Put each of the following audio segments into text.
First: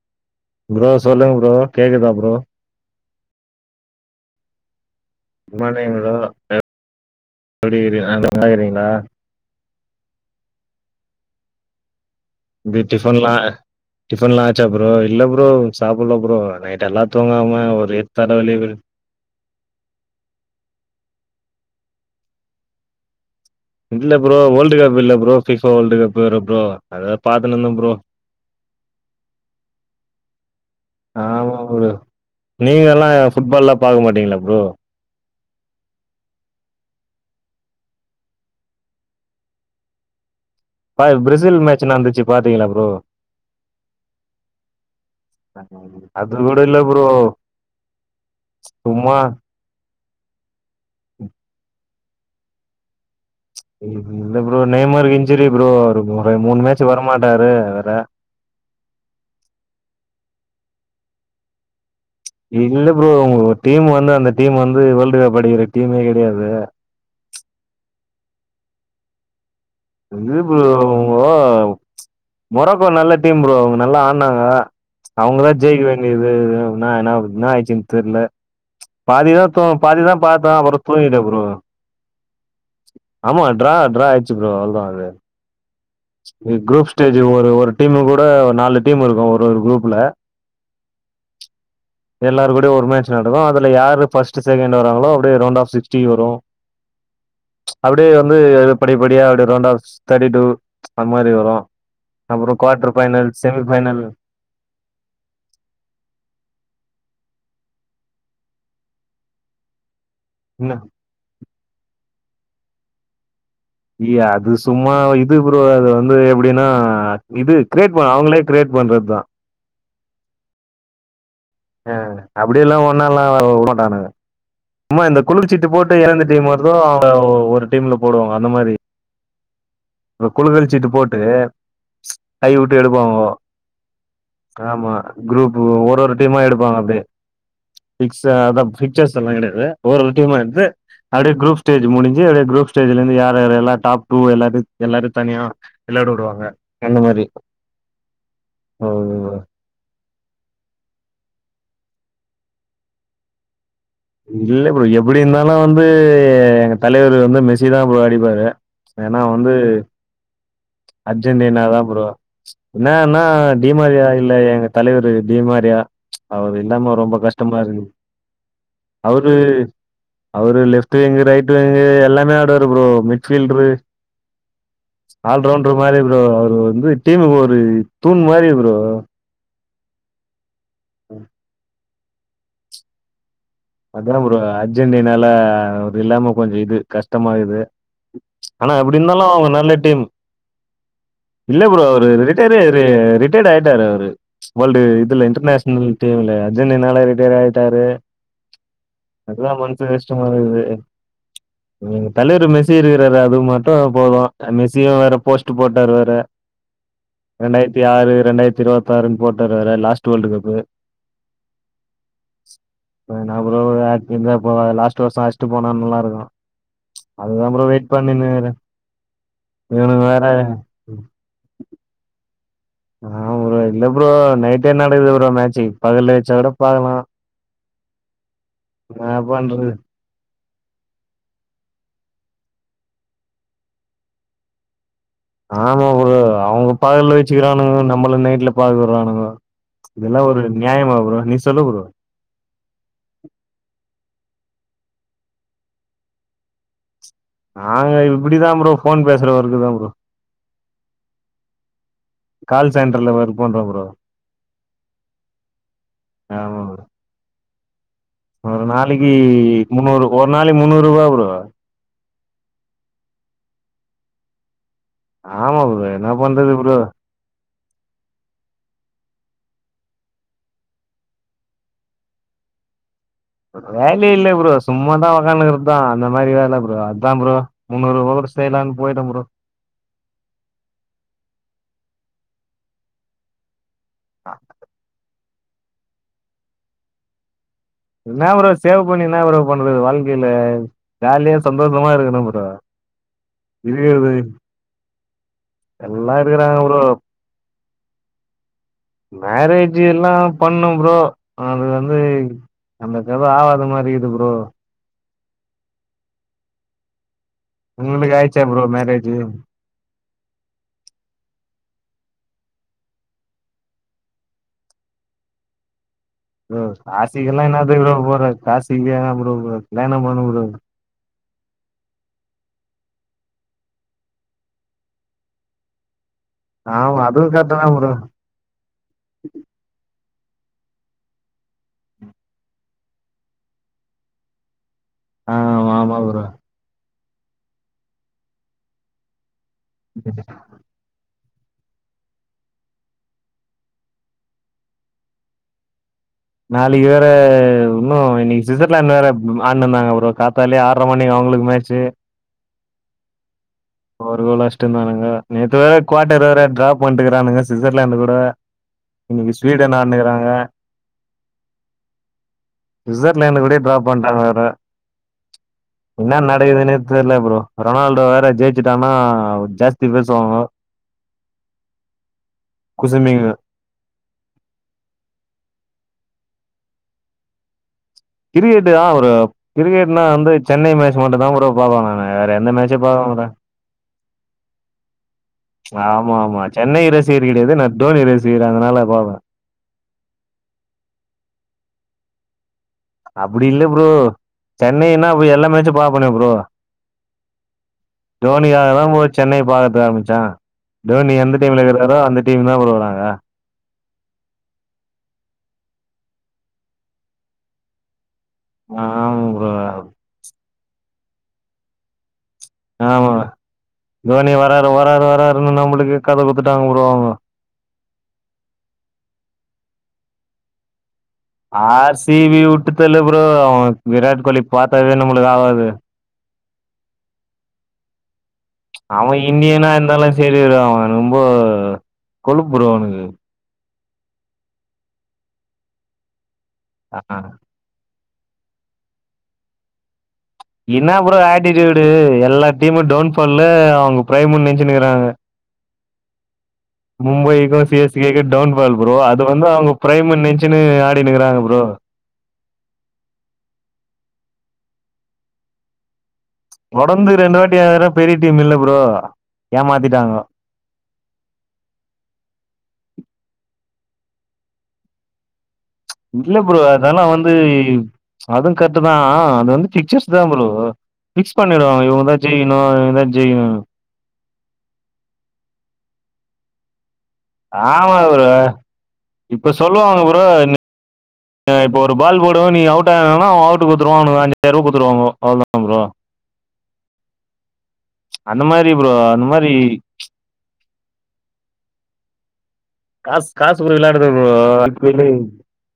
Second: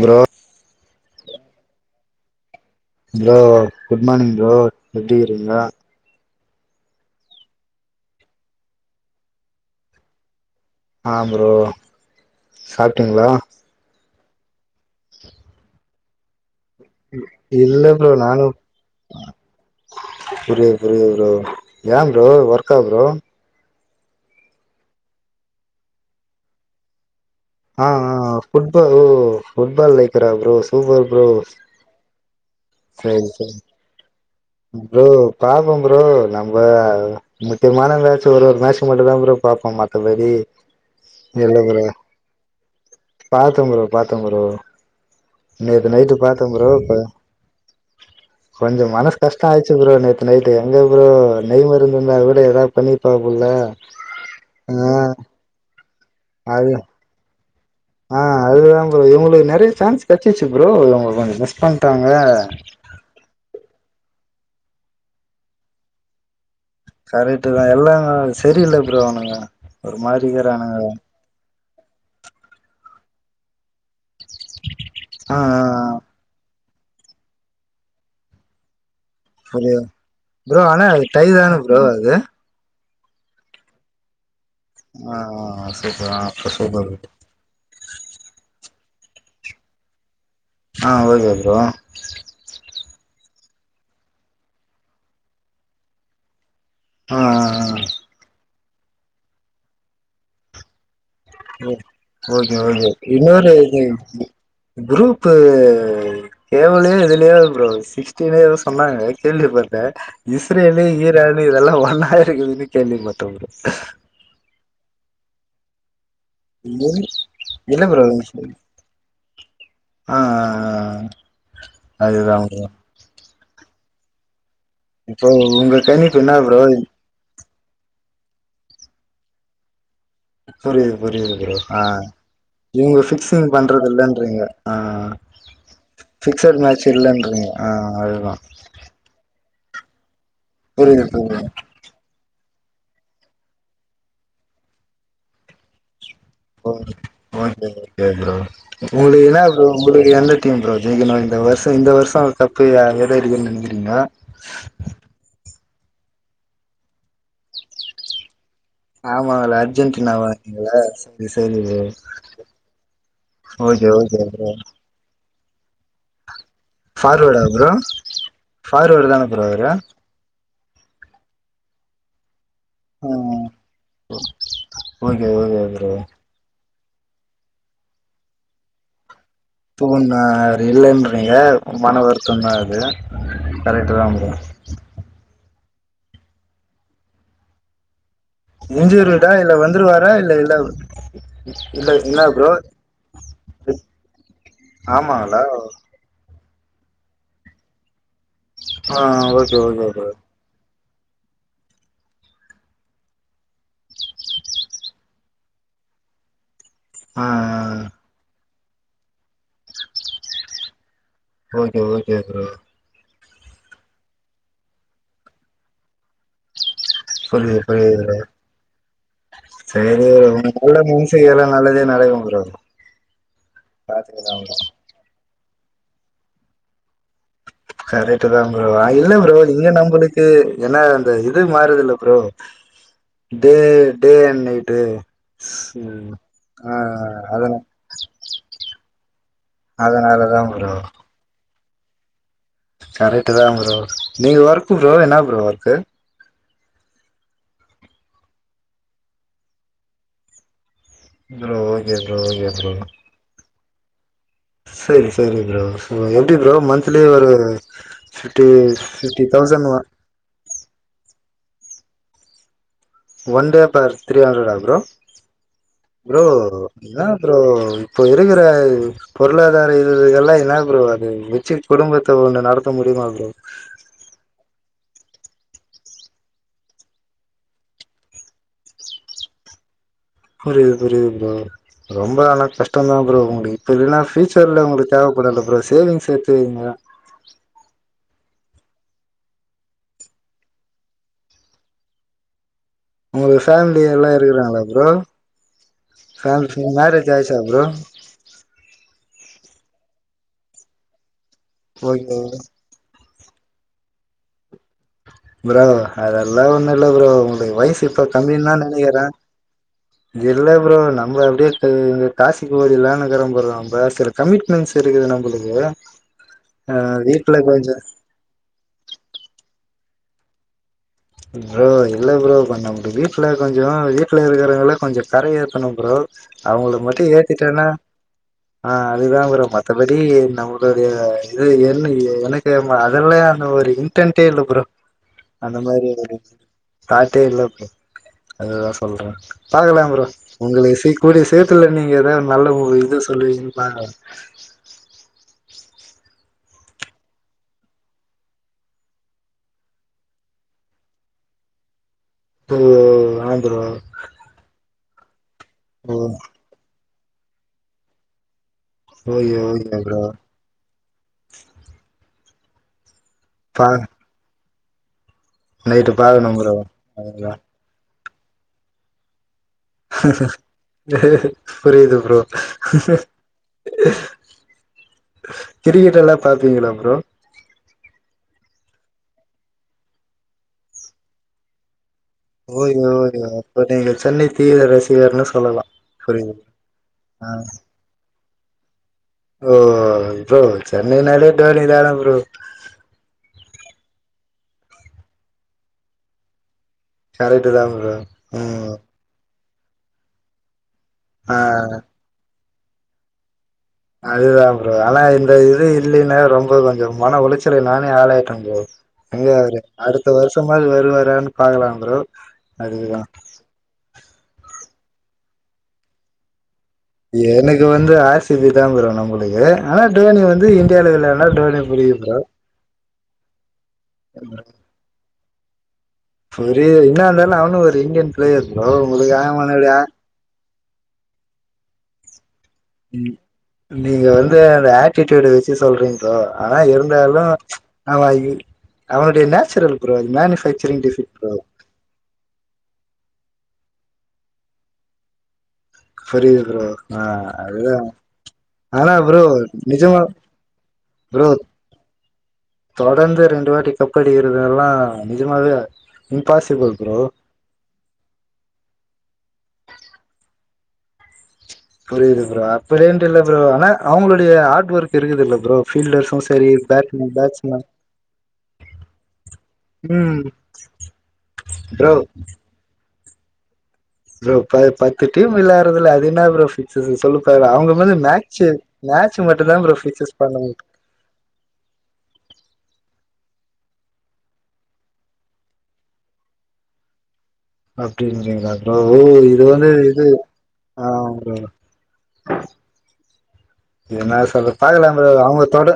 Bro bro சொல்லுங்க bro கேக்குதா bro bro good morning bro எப்டி இருக்கீங்க குட் மார்னிங் ப்ரோ எப் எப்டி இருக்க நல்லாக்கீறீங்களா ஆ ப்ரோ டி சாப்ட்டீங்களா டிஃபன்லா டிஃபன்லா ஆச்சா ப்ரோ இல்ல ப்ரோ சாப்புல ப்ரோ எல்லா தூங்காம இல்ல ஒரே ப்ரோ நானு தலவலி புரியுது புரியுது ப்ரோ ஏ ப்ரோ ஒர்க்கா ப்ரோ இல்ல ப்ரோ வேர்ல்டு் கப் இல்ல ப்ரோ ஃபிஷோ வேர்ல்டு கப் வேற ப்ரோ அத பாத்துனுருந்து ஆ ஆ ஃபுட்பால் ஃபுட்பால் லைக்கரா ப்ரோ சூப்பர் ப்ரோ நீங்க எல்லாம் சரி சரி ஃபுட்பால் எல்லா பாக்க மாட்டீங்களா ப்ரோ ப்ரோ பாப்போ ப்ரோ நம்ம அதலெ முக்கியமான மேச்சு ஒரு ஒரு மேச்சு மட்டு பாப்போம் மத்தபடி பா இல்ல பிரேசில் ப்ரோ மேட்ச் நடந்துச்சு பாத்தீங்களா ப்ரோ பாத்த ப்ரோ பாத்த ப்ரோ நேத்து நைட்டு அது பாத்த கூட ப்ரோ இல்ல கொ கொஞ்சோ சும்மா மனசு கஷ்டோ ஆயிச்சு ப்ரோ நேத்து நைட்டு் எங்க ப்ரோ டைம் இருந்துருந்தா கூட எதா பண்ணிருப்பாங் போல இல்ல ப்ரோ நெய்மரு இன்சிரி ப்ரோ ஒரு மூணு அது மேட்ச் வரமாட்டாரு வேற ஆ அதுதா ப்ரோ இவுங்களுக்கு நிறய சான்ஸ் கச்சிச்சு ப்ரோ இவுங்க கொஞ்சோ மிஸ் பண்ட்டாங்க இல்ல ப்ரோ உங்க டீம் வந்து அந்த டீம் வந்து வேல்டு கப் அடிக்கிற டீமே கிடயாது கரெக்ட் தா எல்லா சரியில்ல ப்ரோ அவனுங்க ஒரு இது ப்ரோ மாரிக்கிறானுங்க மொ மொராக்கோ நல்ல டீம் ப்ரோ அவங்க நல்லா ஆ ட்னாங்க ஆ அவங்கதா ஆ ஜெயிக்க ஆ வேண்டியது ன ன என்ன ஆயிடுச்சுன்னு தெர்ல பாதிதா தோ புரியுது பாதிதா பாத்த ப்ரோ அப்பறோ ஆனா அது தூக்கிட்ட டை ப்ரோ தான அது ஆமா ட்ரா ட்ரா ஆயிச்சு ஆ சூப்பர் ஆ இது குரூப் சூப்பர் ஸ்டேஜ் ஒரு ஒரு டீமு கூட ஒரு நாலு டீம் இருக்கும் ஒரு ஒரு குரூப்ல ஆ ஓகே ப்ரோ எல்லாரு கூடயோ ஒரு மேட்ச் நடக்கும் அதுல யாரு ஃபஸ்ட் செகண்ட் வராங்களோ அப்டியே ரவுண்ட் ஆஃப் சிக்ஸ்டி வரும் ஆ ஆ அப்டியே வந்து படி படியா அப்டியே ரவுண்ட ஆஃப் தேர்ட்டி டூ அந் மாரி வரும் ஓ ஓகே ஓகே இன்னொரு இது செமிஃபைனல் கு குரூப்பு கேவலயோ இதுயோ ப்ரோ சிஸ்டீனோ ஏதோ சொன்னாங்க கேள்வி பட்ட என்ன இசரேலு ஈரான் இதல்லா ஒன்னா இருக்குதுனு கேள்வி பட்ட ப்ரோ இய அது சும்மா இது ப்ரோ அது வந்து எப்டி இப்டின்னா ப்ரோ இது கிரியேட் பண்ண அவங்களே கிரியேட் பண்றது தான் அ அ அ அப்டியெல்லா ஒன்னால்லா உடமாட்டானுங்க சும்மா இந்த இப்போ குழுச்சீட்டு உங்க போட்டு எந்த கணிப்பு எந்த என்ன டீம் ப்ரோ வருதோ அவங்க ஒரு டீம்ல போடுவாங்க அந்த மாரி இப்ப குழுகல்லு சீட்டு புரியுது போட்டு புரியுது ப்ரோ ஆ ம்ச் கய உட்டு இவங்க எடுப்பாவோ ஃபிக்சிங் பண்றது இல்லன்றீங்க ஆ ஆமா குரூப்பு ஒரு ஒரு டீமா ஃபிக்சட் எடுப்பாங்க மேட்ச் அப்டே இல்லன்றீங்க ஆ அதுதா பிக்ஸா எல்லா கெடயாது ஒரு ஒரு டீமா எடுத்து புரியுது அப்டியே புரியுது குரூப்ஸ் ஸ்டேஜ் முடிஞ்சு அப்டியே குரூப் ஸ்டேஜ்ல இருந்து யாரு யார் எல்ல டாப் டூ வோ எல்லாத்தயு எல்லாரும் தனியா வெளாடவுடுவாங்க ஓக்கே ஓகே ப்ரோ ஓ ஒங்ளுக்கென்னா ஒங்களுக்கு எந்த டீம் ப்ரோ ஜெயிக்கனோ இந்த வருஷோ இந்த வருஷோ கப்பு யார் எடுக்கணும்னு நெனக்கிரிங்கோ இல்ல ப்ரோ எப்டி இருந்தாலும் வந்து எங்க தலைவர் வந்து மெஸ்ஸி தா ப்ரோ அடிப்பாரு ஆமா லெஜெண்ட்ல அவ அர்ஜென்டினாாதா ப்ரோ என்னன்னா ஓகே டிமாரியா ஓகே இல்ல ப்ரோ எங்க தலைவரு டீமாரியா அவரு இல்லாம ரொம்ப ஃபார்வேர்டா கஷ்டமா ப்ரோ இருக்கு ஃபார்வேர்டு தான அவுரு ப்ரோ அவரு அவுரு லெப்ட் விங்கு ரைட் வெங்கு எல்லாமே ஆடுவாரு ப்ரோ மிட்ஃபீல்டரு [unintelligible] ஆல்ரவுண்டர் மாரி ப்ரோ அவுரு வந்து டீமுக்கு ஒரு தூண் மாரி ப்ரோ பூ நா இல்லன்றீங்க மன வருத்தந்தா அது கரெக்ட் தா அதா ப்ரோ அர்ஜென்டினால அவுரு இல்லாம கொஞ்சம் இது கஷ்டமா இருக்குது ஆனா இன்ஜூரிடா அப்டிருந்தாலும் அவுங்க இல்ல நல்ல டீம் வந்துருவாரா இல்ல இல்ல இல்ல ப்ரோ அவுரு என்ன ப்ரோ ரிட்டயர் ரிட்டயர்டு ஆய்டார் அவுரு வோர்ல்டு இதுல்ல ஆமாங்களா இன்டர் நேஷ்னல் டீமுல அர்ஜன்டின்னால ரிட்டையர் ஆயிட்டாரு ஆ ஓகே அதுதான் மனசு ஓகே ப்ரோ கஷ்டமா இருக்குது ங்க தலவர் மெஸ்ஸி இருக்கிறாரு அது மட்டும் போதும் மெஸியும் வேற போஸ்ட் போட்டாரு வேற ஆ ஆ ரெண்டாயிரத்தி ஆறு ரெண்டாயிரத்தி இருவத்தி ஆறுன்னு போட்டாரு வேற last world cup okay okay bro என்னா ப்ரோ ஆக்ட்டிங்லா போவ லாஸ்ட் வருஷோ ஆச்ட்டு போனா நல்லாருக்கும் ம்ச் அதுக்தா புரியுது ப்ரோ வெயிட் புரியுது ப்ரோ பண்ணினுக்ற இவனுக வேற இனி எல்லாம் நல்லதே நடக்கு ப்ரோ ஆமா ப்ரோ இல்ல ப்ரோ நைட்டே நடக்குது ப்ரோ மேட்சு பகல்லே வெச்சா கூடோ பாக்கலா கரெட்டு தா ப்ரோ இல்ல ப்ரோ பண்றது? இங்க நம்பளுக்கு ஏன்னா அந்த இது மாறுதுல்ல ப்ரோ டே டேஅன் நைட்டு ஆமா ப்ரோ ம் அவுங்க ஆ பகல்ல அதன வெச்சுக்கிறானுங்கோ நம்மள நைட்ல பாக்கவுர்றானுங்கோ இதுல்லா அதனாலதா ஒரு ப்ரோ நியாயமா ப்ரோ நீ சொல்லு ப்ரோ கரெட்டு தா ப்ரோ நீ ஒர்க்கு ப்ரோ என்னா ப்ரோ ஒர்க்கு நாங்க இப்டிதா ப்ரோ ஃபோன் பேசுற ஒர்க்கு தா bro bro okay bro okay bro call சென்டர்ல ஒர்க் பண்றோ ப்ரோ செரி செரி ப்ரோ எப்டி ப்ரோ மந்த்லி ஒரு ஃபிப்டி ஒரு நாளக்கி ஃபிப்டி தௌசண்ட் முன்னூறு ஒரு நாளக்கு முன்னூறு ரூவா bro one day per three ஹண்ட்ரடா ப்ரோ ஆமா என்ன ப்ரோ பண்றது ப்ரோ என்னா ப்ரோ இப்பொ இருக்குற பொருளாதார இது எல்லா என்னா ப்ரோ அது வெச்சு குடும்பத்த ஒண்ணு நடத்த முடியுமா ப்ரோ வேலையேயில்ல ப்ரோ சும்மாதா ஒக்கானுகிறது தா அந்த மாரி வேல ப்ரோ அத்தா ப்ரோ முன்னூறு ரூபாக்கூட செய்லா போய்ட்ட ப்ரோ புரிது புரிது ப்ரோ ரொம்ப ஆனா கஷ்டோ தா ப்ரோ உங்களுக்கு இப்ப இல்லன்னா ஃபியூச்சர்ல உங்களுக்கு தேவ்ப் படுல ப்ரோ சேவிங்ஸ் சேத்து வைங்க இன்னா ப்ரோ சேவ் பண்ணி இன்னா ப்ரோ பண்றது வாழ்க்கையில ஜாலியா சந்தோஷமா இருக்கனு ப்ரோ உங்களுக்கு ஃபேமிலி எல்லா இருக்கிறது இருக்குறாங்ளா ப்ரோ எல்லா ஃபே இருக்கிறாங்க ப்ரோ மேரேஜ் ஆயிச்சா ப்ரோ மேரேஜ் எல்லா பண்ண ப்ரோ அது வந்து ஓகே அந்த கத ஆவாத மாரிகிது ப்ரோ ப்ரோ அதெல்லா ஒண்ணுயில்ல ப்ரோ உங்களுக்கு வயசு இப்ப உங்களுக்கு ஆயிடுச்சா கம்மினு தா ப்ரோ நெனக்கிற மேரேஜ் இல்ல ப்ரோ நம்ம அப்டே காசிக்கு ஓடில்லானுக்கிற ப்ரோ அவ பேசர் கமிட்மெண்ட்ஸ் இருக்குது நம்மளுக்கு ப்ரோ ஆ வீட்ல காசிக்குல்லா கொஞ்சோ என்னதுகு ப்ரோ போற காசிகு ஏ ப்ரோ போற கல்யாணோ பண்ணு ப்ரோ ப்ரோ இல்ல ப்ரோ கொஞ்சோ இப்ப நம்ம வீட்ல கொஞ்சோ வீட்லயிருக்கிறவங்கல்ல கொஞ்சோ கர ஏத்தணு ப்ரோ அவுங்கள ஆமா மட்டூ அதுவு கரெக்ட் ஏத்திட்டனா தா ப்ரோ ஆ அதுதா ப்ரோ மத்தபடி நம்மளுடைய இது என்ன எனக் கேம் அதெல்லா அந்த ஒரு இன்டன்டே இல்ல ப்ரோ ஆ அந்தமாரி ஆமா ப்ரோ காத்தே இல்ல ப்ரோ அதுதா சொல்ற பாக்கலா ப்ரோ உங்களுக்கு சீக் கூடிய சீத்துல நீங்க எதாது நல்ல ஒரு இத சொல்லுவிங்கனு பாக்களா நாளைக்கு வேற இன்னு இன்னைக்கு சுவிட்சர்லாண்ட் வேற ஆன்ட்னுயிந்தாங்க ப்ரோ காத்தாலே ஆ ட்ற மணிக்கு அவுங்களுக்கு மேச்சு ஓ ஓ அ ப்ரோ ஒரு கோலு அஷ்ட்யிந்தானுங்கோ நேத்து வேற ஓ ஃகுவாட்டர் வேற ட்ராப் பண்டுக்கிறானுங்க சுவிட்சர்லர்ந்து கூட ஓகே இன்னைக்கு ஸ்வீடன் ஓகே ப்ரோ ஆட்னுகிறாங்க சுசர்லேந்து கூடே பா ட்ராஃப் பண்ட்டாங்க வேற நைட்டு என்ன பாக்கணு ப்ரோ நடக்குதுன்னே தெர்ல அதுதா ப்ரோ ரொனால்டோ வேற ஜெயிச்சுட்டான்னா ஜஸ் புரிது ப்ரோ குசும்பிங்க கிரிக்கெட் எல்லா பாத்தீங்ளா ப்ரோ கிரிக்கெட்டு அ ஒரு கிரிக்கெட்னா வந்து சென்னை மேட்ச் மட்டூ தா ப்ரோ பாப்ப நானு வேற எந்த மேட்ச்சு பாக்க மாட்ட இப்போ நீங்கள் சென்னை தீவிர ரசிகர்னு சொ ஆமா ஆமா சென்னை ரசிகர் கிடையாது நா தோனி ரசிகர் அதனால பாப்ப ப்ரோ ப்ரோ சென்னை நாலே தோனி தான ப்ரோ அப்டியில்ல ப்ரோ சென்னைனா எல்லா மேச்சு பாப்பனே ப்ரோ கரெக்ட் தா ப்ரோ ம் தோனிகாகதா ப்ரோ சென்னை பாக்கர்த்துக்கு ஆரம்பிச்ச தோனி எந்த ஆ டீம்லயிருக்கிறாரோ அந்த டீம் தா ப்ரோ நாங்க அதுதா ப்ரோ ஆனா இந்த இது இல்லைன்னா ரொம்போ கொஞ்சோ மன உளைச்சலுக்கு நானே ஆளாய் ருப்ப ப்ரோ ஆமா எங்க ப்ரோ அடுத்த வருஷமாது வருவாறானு பாக்கலா ப்ரோ அதுக்குதா ஆமா தோனி வராரு வராரு வராருன்னு நம்மளுக்கு கத குடுத்துட்டாங்க ப்ரோ எனக்கு வந்து ஆர் சி பி தா ப்ரோ நம்மளுக்கு ஆனா டோனி வந்து யாள இல்லன்னா டோனிய புடிக்கு ப்ரோ ல்ல ப்ரோ அவன் விராட் கோலி பாத்தாவே நம்மளுக்கு ஆவாது புரிய இன்னா இருந்தாலு அவனு ஒரு இந்தியன் பிளேயர் ப்ரோ உங்களுக்கு அவன தெரியல்ல அவ ரொம்போ கொழுப்பு ப்ரோ அவனுக்கு ம் நீங்க வந்து அந்த ஆட்டிடூடு வச்சு சொல்றீங்க ஆனா ஆ இருந்தாலு அவ இ அவனுடைய நேச்சுரல் குரல் மேனிஸ் இன்ன ப்ரோ ஆட்டிடியூடு எல்லா டீமு டோன் ஃபால அவ்ங்க ப்ரைமுன் நென்ச்சுன்னிக்குறாங்க புரிது ப்ரோ ஆ மும்பைக்கு அதுதா சி எஸ் கே க்கு டவுன்பால் ஆனா ப்ரோ அது வந்து அவ்ங்க நிஜமா ப்ரைமுன் நென்ச்சுன்னு ஆடிட்னிக்குறாங்க ப்ரோ தொடர்ந்து ரெண்டு வாட்டி கப்படிக்கிறதெல்லா நிஜமாவே இம்பாசிபுள் தொடர்ந்து ரெண்டு வாட்டி வாங்குற பெரிய டீம் இல்ல ப்ரோ ஏமாத்திட்டாங்க புரிது ப்ரோ அப்புடின்ட்டு இல்ல ப்ரோ ஆனா அவுங்களுடைய ஹாடு ஒர்க் இருக்குதுல்ல ப்ரோ ஃபீல்டர்ஸும் இல்ல சரி ப்ரோ அதெல்லா பேட்ஸ்மேன் வந்து பேட்ஸ்மேன் அதூ கர்ட்டுதா அது வந்து பிக்சர்ஸ்தா ம் ப்ரோ பிக்ஸ் பண்ணிடுவாங்க ப்ரோ இவுங்கதா ஜெய் க்னு இவுங்கதா ஜெய்க்னுனு ப்ரோ இப்ப பத்து டீம் விளாறதுல அது என்ன ப்ரோ பிக்ஸஸு சொல்லுங் தலைவா அவ்ங்க ஆமா வந்து ப்ரோ மேட்ச்சு மேட்ச்சு மட்டுந்தான் ப்ரோ பிக்சஸ் பண்ணவு ஆ இப்போ ஒரு பால் போடுவோ நீங்க அவுட் ஆகனுனா அவன் அவுட்டு குட்த்துவானுங்க அவனுக்கு ஒரு அஞ்சாய்ர்வா குடுத்துருவாங்க அவ்ளதா ப்ரோ அந்த அப்டின்றீங்ளா மாரி ப்ரோ அந்த இது மாரி வந்து இது அவ்ங்குளோட காஸ் காசு ப்ரோ விளாடுது ப்ரோ ஐ பி எ பாக்கலாம் ல்லே ப்ரோ அவங்க தொட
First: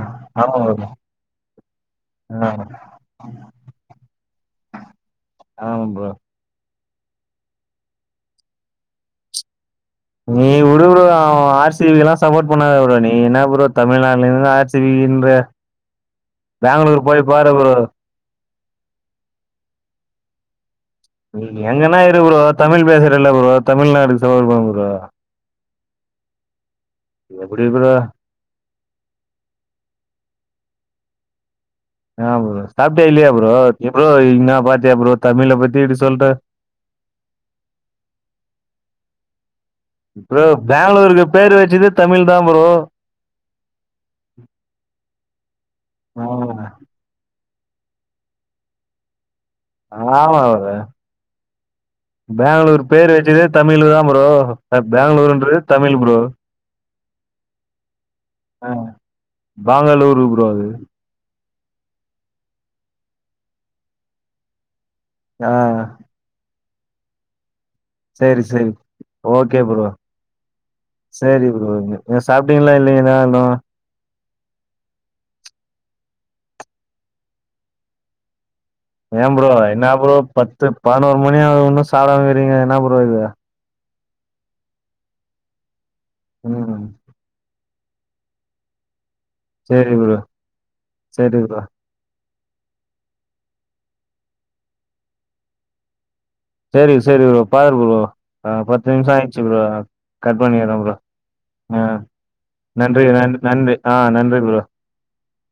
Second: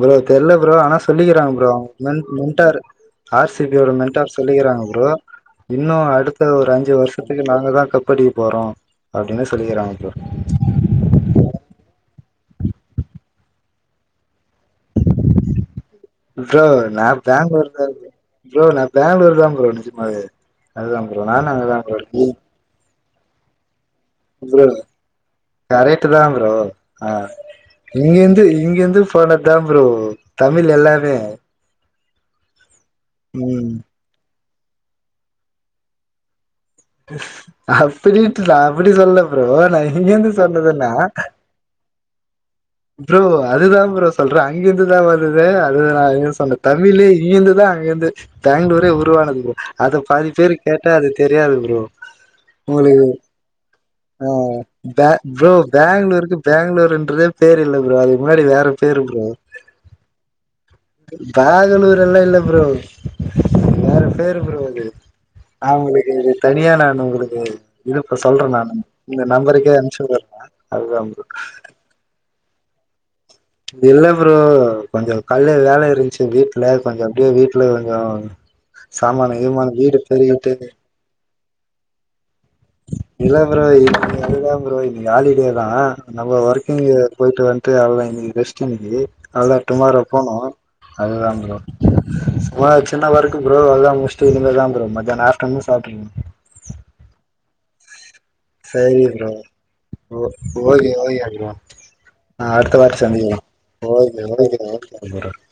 ப்ரோ தெர்ல ப்ரோ ஆனா சொல்லிக்கிறாங்க ப்ரோ அவ்ங் மென் ஆ மென்ட்டாரு ஆர் சி பியோட மென்டார் சொல்லிக்கிறாங்க ப்ரோ ஆமா இன்னு ப்ரோ அடு த்து ஒரு அஞ்சு வருஷத்துக்கு நாங்கதா கப்படிக்க போறோ அப்டின்னு சொல்லிக்கிறாங்க ப்ரோ நீ உடு ப்ரோ ஆர் சி பி எலா சப்போட் பண்ணாத ப்ரோ நீ என்ன ப்ரோ தமிழ்நாட்ல இருந்து ஆர்ஸ் சி பி ன்ற ப்ரோ பேங்களூரு நா போய் பாரு பேங்களூர் ப்ரோ தா ப்ரோ நான் பேங்க்ளூர்தா ப்ரோ நெஜமாவே அதுதா ப்ரோ நானு நீ அங்கதா எங்கனா இரு ப்ரோ தமிழ் பேசுறல ப்ரோ தமிழ்நாடு ப்ரோ கரைட்டுதா ப்ரோ ஆ எப்டி ப்ரோ இங்கிர்ந்து இங்கிர்ந்து போனதா ப்ரோ தமிழ் எல்லாமே ஏன் ப்ரோ சாப்ட்டியா இல்லையா ப்ரோ ம் எ ப்ரோ இன்ன பாத்தியா ப்ரோ தமிழ பத்தி இப்டி சொல்ற அப்டின்ட்டு நா அப்டி சொல்ல ப்ரோ நா இங்கிருந்து ப்ரோ சொன்னதுன்னா பேங்ளூருக்கு பேரு வச்சதே தமிழ்தா ப்ரோ ப்ரோ அதுதான் ப்ரோ சொல்ற அங்கிர்ந்துதா வருது அது நான் எங்க சொன்ன தமிழே இங்கிர்ந்துதா அங்கர்ந்து பேங்களூரே உருவானது ப்ரோ அத ஆமா பாதி பேரு ப்ரோ கேட்டா அது தெரியாது ப்ரோ பெங்களூர் பேர் ம் வச்சதே தமிழ் தா ப்ரோ ஆ ப ப்ரோ பெங்களூருன்றது தமிழ் ப்ரோ பேங்களூருக்கு பேங்களூர்ன்றதே பேர் இல்ல ப்ரோ அதுக்கு முன்னாடி வேற பேரு ப்ரோ பாங்களூரு ப்ரோ அது பேகனூரெல்லா இல்ல ப்ரோ வேற பேரு ப்ரோ அது ஆ உங்ளுக்கு இது தனியா நானு உங்குளுக்கு இரு இப்ப சேரி சொல்ற சேரி நானு இந்த ஓகே நம்பருக்கே ப்ரோ அம்ச்சுவுட்ற அப்றமா அதுதான் ப்ரோ நீங்க சாப்ட்டீங்ளா இல்லைங்கிளா இன்னூ இல்ல ப்ரோ கொஞ்சோ கால்ல வேல இருந்ச்சு வீட்ல கொஞ்சம் அப்டியே வீட்ல கொஞ்சோ சாமான ஏன் ப்ரோ கீமானு என்ன வீடு ப்ரோ பெருகிட்டு பத்து பதுனோர் மணியாகுது உன்னு சாப்டாம இருக்கீங்க என்ன ப்ரோ இது இல்ல ப்ரோ இல்ல ப்ரோ இன்னிக்கு ஹாலிடேதா நம்ம ம் ஒர்க்கிங்கு போய்ட்டு வன்ட்டு அவுள்தா இன்னிக்கு ரெஸ்ட் இன்னிக்கு அவுள்தா சேரி டுமாரோ ப்ரோ போணு அதுதான் ப்ரோ சும்மா சின்ன ஒர்க்கு ப்ரோ அதலா முஸ்ட்டு இனிமேதா ப்ரோ மத்தாய்னோ ஆஃப்டர்னூன் சாப்புனு சேரி சேரி ப்ரோ பாரு ப்ரோ ஆ பத்து நிம்ஷோ ஆய்ச்சு ப்ரோ ஓ கட்பண்ணிற ஓகே ப்ரோ ஓகே ப்ரோ ஆ ஆ அடுத்த வாட்டி நன்றி நன் சந்திக்கலா நன்றி ஆ ஓகே நன்றி ப்ரோ [unintelligible]